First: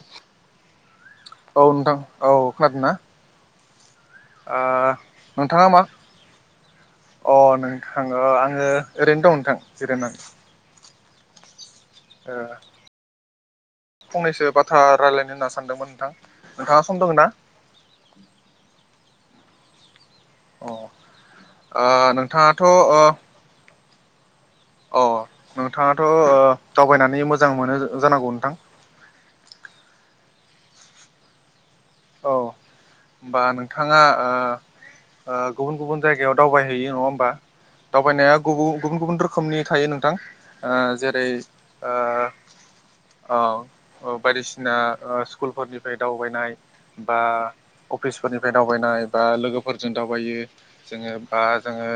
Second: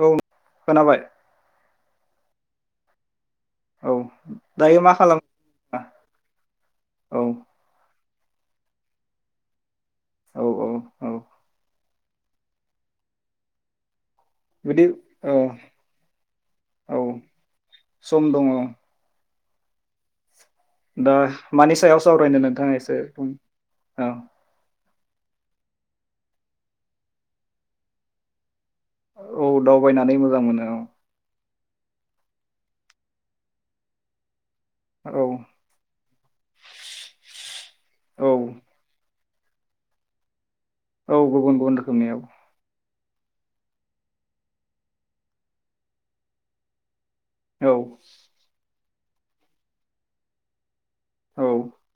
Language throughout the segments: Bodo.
औ खोनाबाय। औ नोंथां औ खोनादो ना? औ दायो मा खालाम नोंथाङा मा औ अ नोंथ थां आङो ओरैनो दं नोंथां। जिरायना। औ औ औ औ [inaudible] फंनैसो बाथ्रा बिदि रायलायनो औ होनना सानदोंमोन नोंथां नोंथाङा औ सम दङ ना? सम दङ अ दा मानि ओ सायाव सावरायनो नोंथाङाथ' ओ नोंथाङा एसे बुं औ। अ नोंथाङाथ' दावबायनानै मोजां मोनो जानांगौ नोंथां? औ दावबायनानै मोजां मोनो औ। औ होमबा नोंथांआ औ ओ गुबुन गुबुन जायगायाव दावबायहैयो नङा होमबा दावबायनाया औ गुब गुबुन गुबुन रोख खोमनि थायो नोंथां। औ जेरै गुबुन गुबुन रोखोमनि औ ओ औ बायदिसिना स्कुलफोरनिफ्राय दावबायनाय बा औ अफिसफोरनिफ्राय दाव दावबायनाय बा लोगोफोरजों दावबायो जोङो बा औ जोङो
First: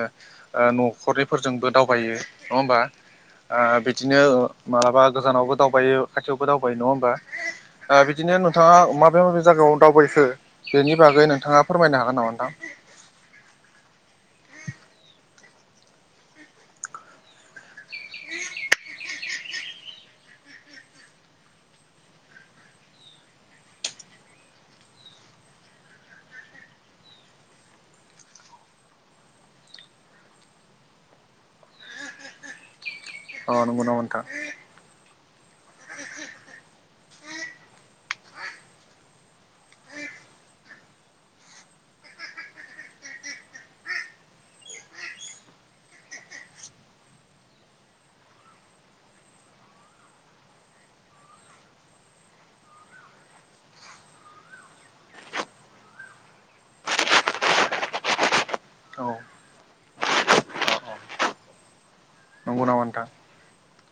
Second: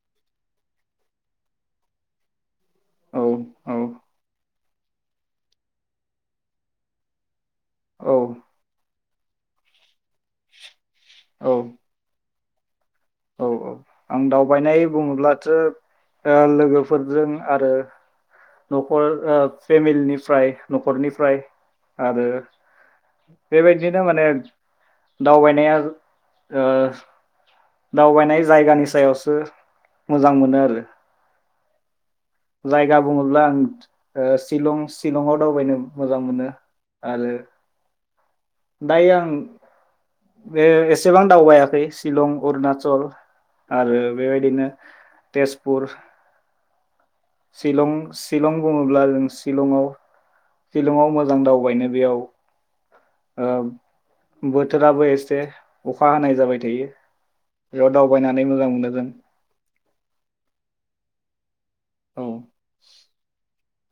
आ न'खरनिफोरजोंबो दावबायो नङा होमबा औ बिदिनो मालाबा गोजानावबो दावबायो खाथियावबो दावबायो नङा होमबा दा औ बिदिनो नोंथाङा मा [unintelligible] जागायाव दावबायखो बेनि बागै नोंथाङा फोरमायनो हागोन नामा नोंथां? औ औ आं दावबायनाय बुङोब्लाथो लोगोफोरजों आरो न'खर फेमिलिनिफ्राय न'खरनिफ्राय आरो बेबायदिनो माने दावबायनाया अअ दावबायनाय जायगानि सायावसो मोजां मोनो आरो जायगा बुङोब्ला नोंथां आं अ नंगौ नामा नोंथां शिलं शिलंआव दावबायनो मोजां मोनो। आरो दायो आं बे एसेबां दावबायाखै शिलं अरुनाचल आरो बेबायदिनो तेजपुर शिलं शिलं बुङोब्ला जों शिलंआव शिलंआव मोजां दावबायनो बेयाव ओ बोथोराबो एसे अखा हानाय जाबाय थायो बेयाव दावबायनानै मोजां मोनो औ जों औ नंगौ नामा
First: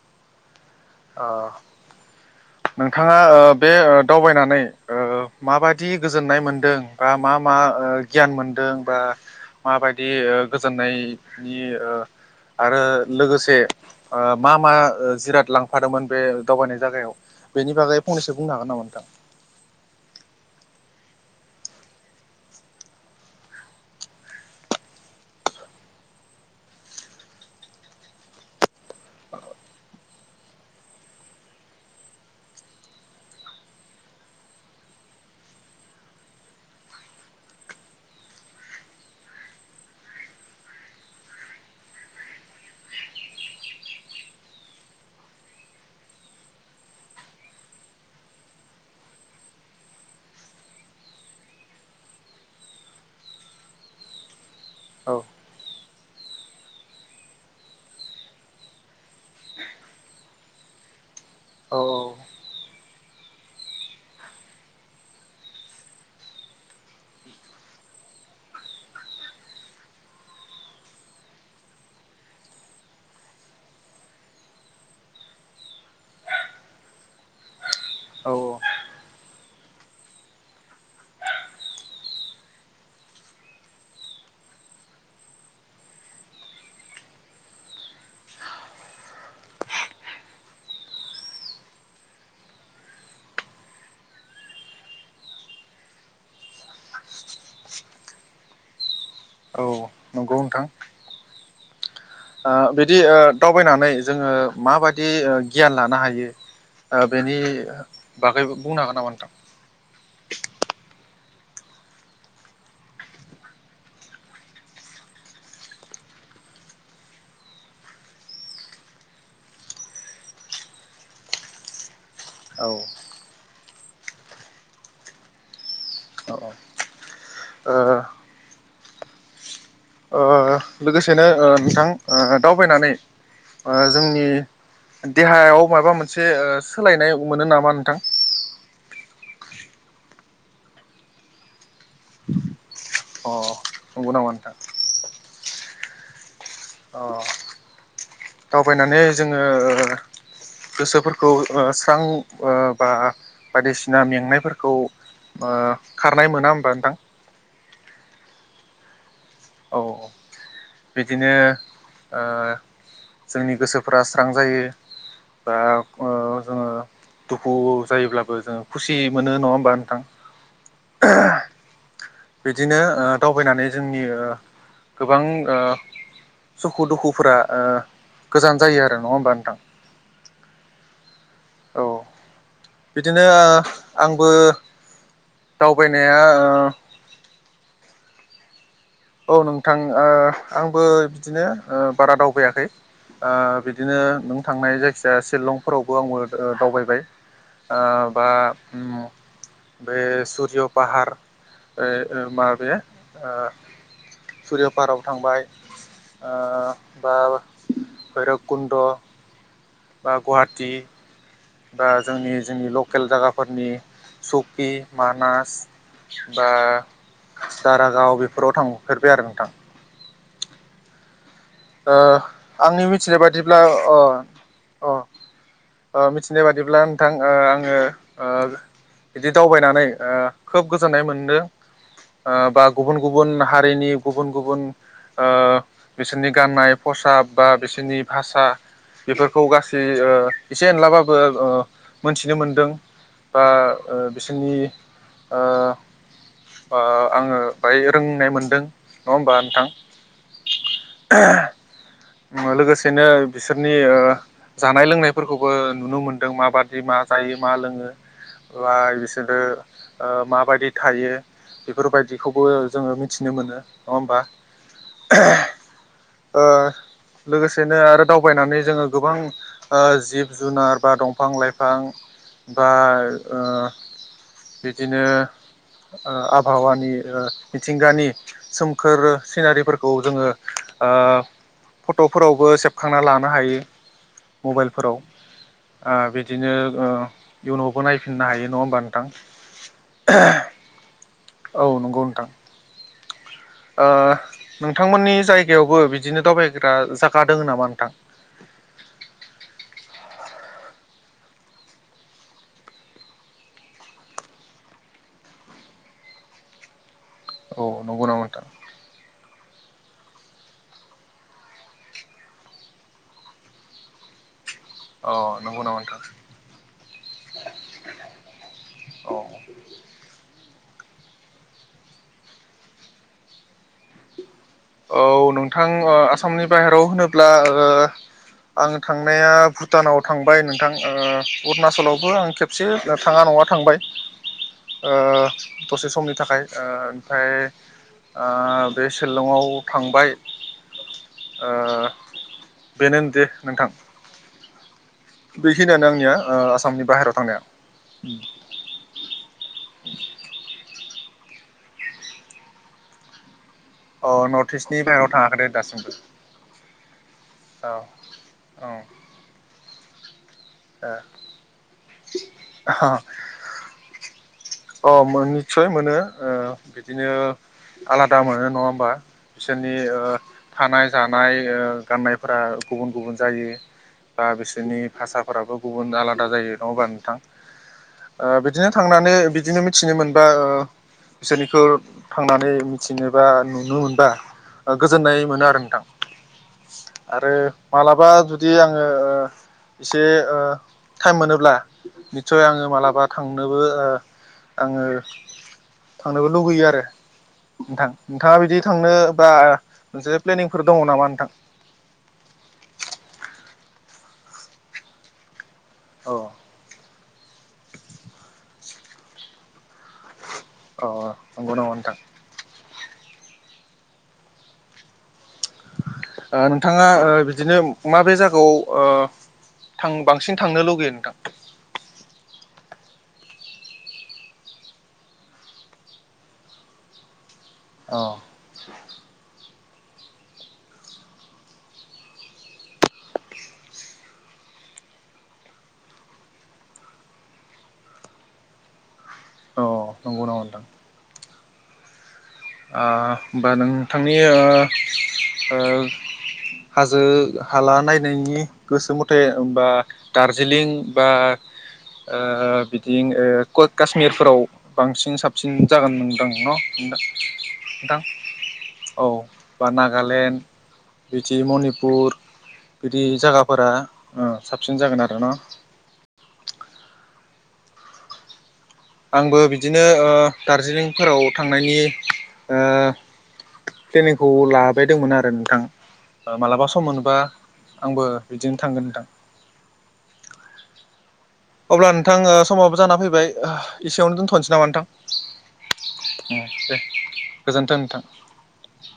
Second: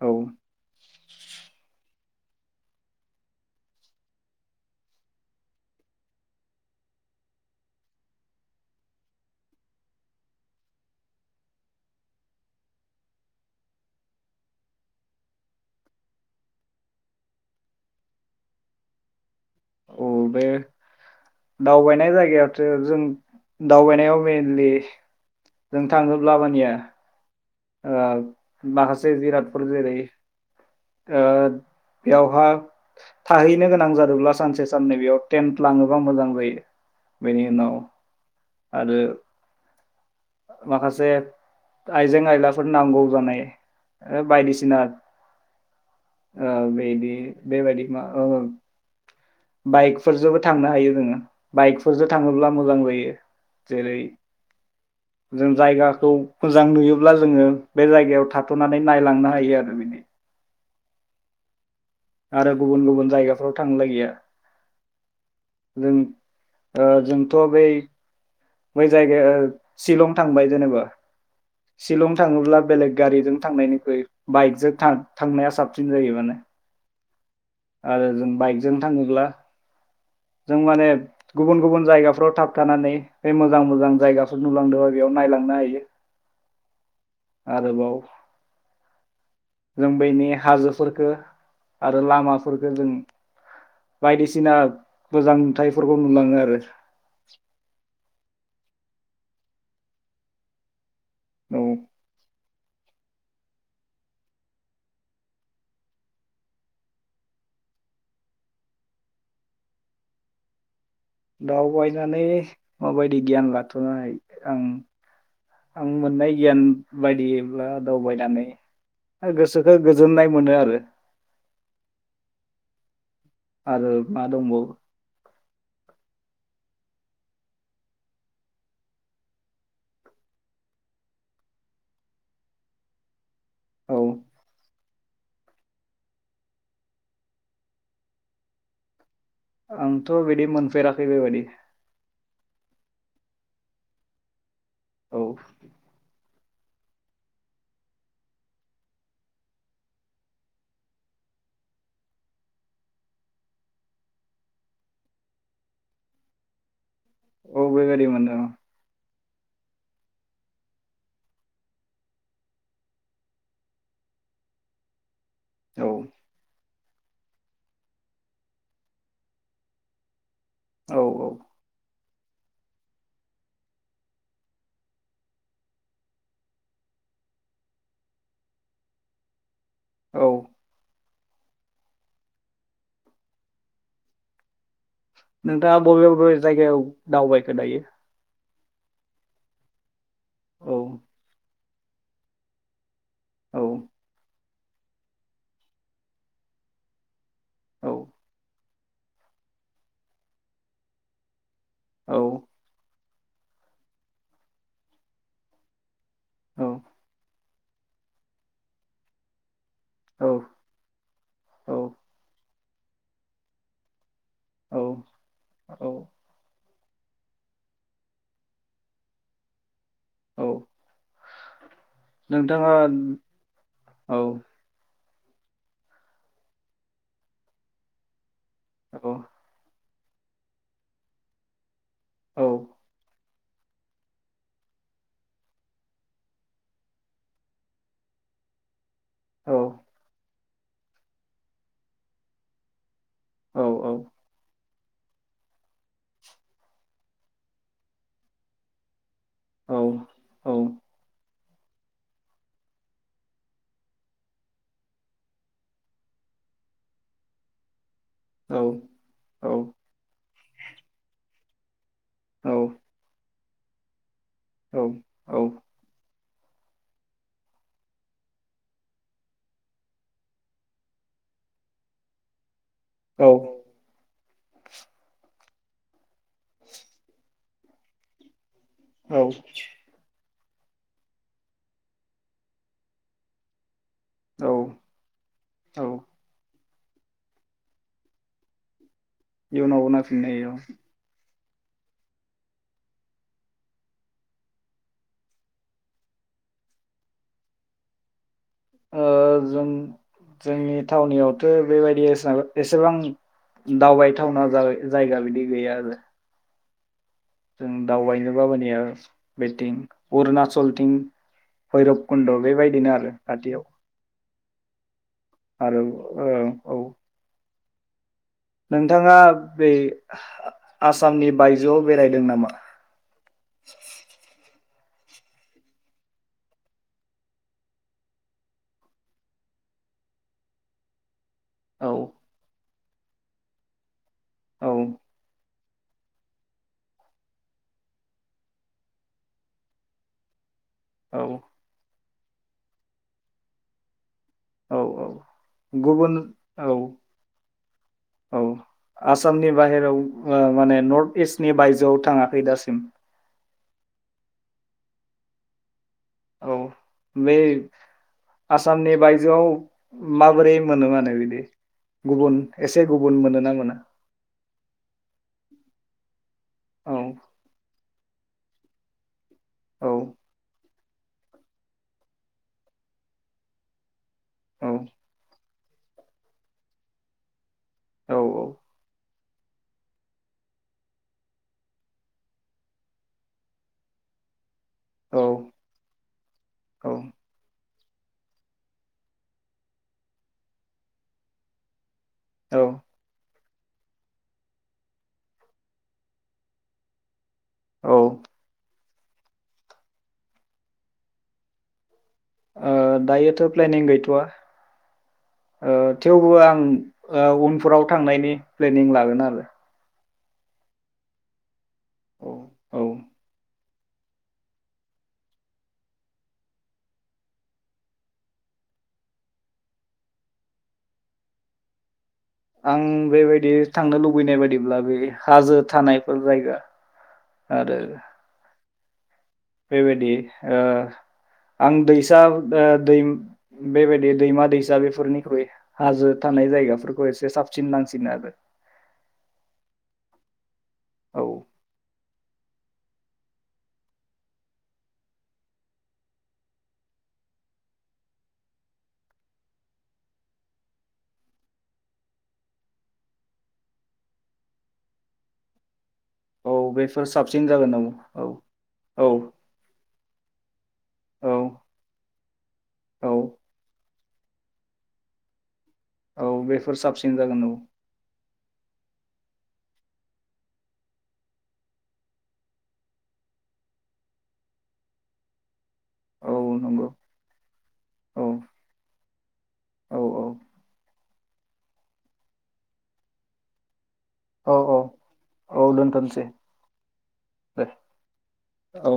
औ नोंथां नोंथाङा ओ बे ओ दावबायनानै ओ माबायदि गोजोननाय मोनदों बा मा मा ओ गियान मोनदों बा ओ माबायदि गोजोननायनि ओ आरो लोगोसे मा मा जिराद लांफादोंमोन बे दावबायनाय जायागायाव? बेनि बागै फंनैसो बुंनो हागोन नामा नोंथां? अ बे दावबायनाय जायगायावथ' जों दावबायनायाव मेनलि जों थांजोबलाबानिया ओ माखासे जिरादफोर जेरै ओ बेयावहा थाहैनो गोनां जादोंब्ला सानसे साननै बेयाव टेन्ट लाङोबा मोजां जायो बेनि उनाव आरो माखासे आइजें-आयलाफोर नांगौ जानाय बायदिसिना ओ बेदि बेबायदि मा? बाइकफोरजोंबो थांनो हायो जोङो बाइकफोरजों थाङोब्ला मोजां जायो। जेरै औ जों जायगाखौ मोजां नुयोब्ला जोङो बे जायगायाव थाथ'नानै नायलांनो हायो आरो बिनि आरो गुबुन गुबुन जायगाफोराव थांनोलाय गैया जों ओ जोंथ' बै बै जायगाया शिलं थांबाय जेनेबा शिलं थाङोब्ला बेलेग गारिजों थांनायनिख्रुइ बाइकजों थांनाया साबसिन जायो माने आरो जों औ बाइकजों थाङोब्ला जों माने गुबुन गुबुन जायगाफ्राव थाबथानानै बे मोजां मोजां जायगाफोर नुलांदोंबा बेयाव नायलांनो हायो आरोबाव जों बेनि हाजोफोरफोरखौ आरो लामा फोरखो जों बायदिसिना मोजां नुथाइफोरखौ नुलाङो आरो औ नंगौ नोंथां औ ओ बिदि दावबायनानै जोङो माबायदि ओ गियान लानो हायो ओ बेनि बागै बुंनो हागोन नामा नोंथां? दावबायनानै माबायदि गियान लाथ'नाय आं आं मोननाय गियान बायदियब्ला दावबायनानै गोसोखौ गोजोननाय मोनो आरो औ आरो मा दंबावो औ ओ ओ लोगोसेनो ओ नोंथां ओ दावबायनानै ओ औ जोंनि देहायाव माबा मोनसे ओ सोलायनाय मोनो नामा नोंथां? आंथ' बिदि मोनफेराखै बेबायदि । अ नंगौ नामा नोंथां? औ अ दावबायनानै जोङो ओ गोसोफोरखौ ओ स्रां ओ बा बायदिसिना मेंनायफोरखौ ओ खारनाय मोना होमबा नोंथां? औ बे बायदिनो मोनदों । औ बिदिनो ओ जोंनि गोसोफ्रा स्रां जायो। दा औ ओ जोङो दुखु जायोब्लाबो जोङो खुसि मोनो नङा होमबा नोंथां? औ औ [inaudible] बिदिनो ओ दावबायनानै जोंनि ओ गोबां ओ सुखु दुखुफोरा ओ गोजान जायो आरो नङा होमबा नोंथां? औ। औ। बिदिनो ओ आंबो नोंथाङा बबे दावबायनाया बबे ओ जायगायाव दावबायखो दायो? औ नोंथां ओ औ आंबो बिदिनो ओ बारा दावबायाखै। ओ औ बिदिनो नों थांनाय जायखिया सिलंफोरावबो आंबो ओ दावबायबाय ओ औ बा उम बे सुरय पाहार ओ औ ओ माबाया ओ सुरयापाहाराव थांबाय ओ औ बा भैरबकुन्द' बा गुवाहाटी औ बा जोंनि जोंनि लकेल जायगाफोरनि सकि औ मानास औ बा दारागाव बेफोराव थांफेरबाय आरो नोंथां। औ ओ नोंथाङा आंनि मिथिनाय बादिब्ला अ औ अ ओ मिथिनाय बादिब्ला नोंथां ओ आङो ओ औ बिदि दावबायनानै ओ खोब गोजोननाय मोनदों ओ बा गुबुन गुबुन हारिनि गुबुन गुबुन ओ बिसोरनि गाननाय खसाब बा बिसोरनि भाषा बेफोरखौ औ गासै ओ एसे एनलाबाबो ओ मोनथिनो मोनदों बा औ ओ बिसोरनि ओ ओ आङो बाय रोंनाय मोनदों नङा होमबा नोंथां? औ लोगोसेनो बिसोरनि ओ जानाय लोंनायफोरखौबो नुनो मोनदों माबादि मा जायो मा लोङो बा बिसोरो ओ मा बायदि थायो। बेफोरबायदिखौबो जोङो मिथिनो मोनो नङा होनबा औ औ ओ लोगोसेनो आरो दावबायनानै जोङो गोबां ओ जिब जुनार बा दंफां लाइफां बा ओ बिदिनो ओ आबहावानि ओ मिथिंगानि सोम खोर सिनारिफोरखौ जोङो ओ फटफोरावबो सेबखांना लानो हायो औ मबाइलफोराव औ ओ बिदिनो ओ इयुनावबो नायफिननो हायो नङा होमबा? नोंथां इयुनावबो नायफिननो हायो औ। औ नंगौ नोंथां ओ नोंथांमोननि जायगायावबो बिदिनो दावबायग्रा जागा दोङो नामा नोंथां? ओ जों जोंनि थावनियावथ बेबायदि एसां एसेबां दावबायथावना जाय जायगा बिदि गैया आरो औ जों नंगौ नामा नोंथां दावबायनोबा मानिया बेथिं अरुणाचलथिं भैरबकुन्द बेबायदिनो आरो खाथियाव अ नंगौ आरो नामा नोंथां ओ औ नोंथाङा औ बे आसामनि बायजोआव बेरायदों नामा? औ नोंथां ओ आसामनि बाहेराव होनोब्ला ओ आं थांनाया भुटानाव थांबाय नोंथां ओ औ अरुणाचलावबो आं खेबसे थाङा नङा थांबाय औ ओ दसे समनि थाखाय ओ ओमफ्राय ओ बे सिलंआव थांबाय औ ओ बेनो दे नोंथां औ औ बेखिनियानो गुबुन आंनिया ओ औ आसामनि बाहेरायाव थांनाया औ आसामनि बाहेराव ओ माने नर्थ इस्टनि बायजोआव थाङाखै दासिम अ नर्थ इस्टनि बाहेरायाव थाङाखै दे दासिमबो औ बै औ आसामनि बायजोआव माबोरै मोनो माने बिदि गुबुन एसे गुबुन मोनोना मोना? अ मोनो निस्सय मोनो ओ औ बिदिनो आलादा मोनो नङा होमबा? बिसोरनि औ ओ थानाय जानाय ओ गाननायफोरा गुबुन गुबुन जायो। बा औ बिसोरनि भाषाफोराबो गुबुन आलादा जायो नङाबा नोंथां? औ ओ बिदिनो थांनानै बि बिदिनो मिथिनो मोनबा ओ बिसोरनिखौ थांनानै मिथिनोबा नुनो मोनबा गोजोननाय औ मोनो आरो नोंथां औ । आरो मालाबा जुदि आङो ओ एसे ओ टाइम मोनोब्ला निस्सय आङो मालाबा थां नोबो आङो थांनोबो लुुगैयो आरो । ओ नोंथां-नोंथाङा बिदि थांनो बा मोनसे प्लेनिंफोर दङ नामा नोंथां? ओ दायोथ' प्लेनिं गैथ' आ । ओ औ थेवबो आं ओ उनफोराव थांनायनि प्लेनिं लागोन आरो । अ ओ नंगौ न थां औ औ ओ नोंथाङा ओ बिदिनो माबे जागायाव ओ थां-बांसिन थांनो लुगैयो नोथां? आं बेबायदि थांनो लुबैनाय बायदिब्ला बे हाजो थानायफोर जायगा आरो अ [inaudible] बेबायदि ओ आं दैसा अ दै बेबायदि दैमा दैसा बेफोरनिख्रुइ हाजो थानाय जायगाफोरखौ एसे साबसिन नांसिनो आरो । अ नंगौ नामा नोंथां? औ ओ होमबा नोंथांनि ओ ओ हाजो हाला नायनायनि गोसो मथे होमबा दार्जिलिं बा ओ बिदि ओ क-काश्मिरफोराव बांसिन साबसिन जागोन नोथां । औ नगौ बेफोर नथां साबसिन जागोन औ औ औ गालेन औ बिदि मनिपुर बिदि औ जागाफोरा अ साबसिन जागोन आरो न? औ बेफोर साबसिन जागोन औ । आंबो बिदिनो ओ दार्जिलिंफोराव थांनायनि ओ प्लेनिंखौ लाबायदोंमोन आरो नोंथां औ मालाबा सम नंगौ मोनोबा आंबो औ बिदिनो थांगोन नोंथां। औ अब्ला नोंथां ओ समाबो जाना फैबाय। एसेयावनो दोनथ'नोसै औ नामा औ औ दोनथ'नोसै नोंथां दे दे गोजोनथों नोंथां। औ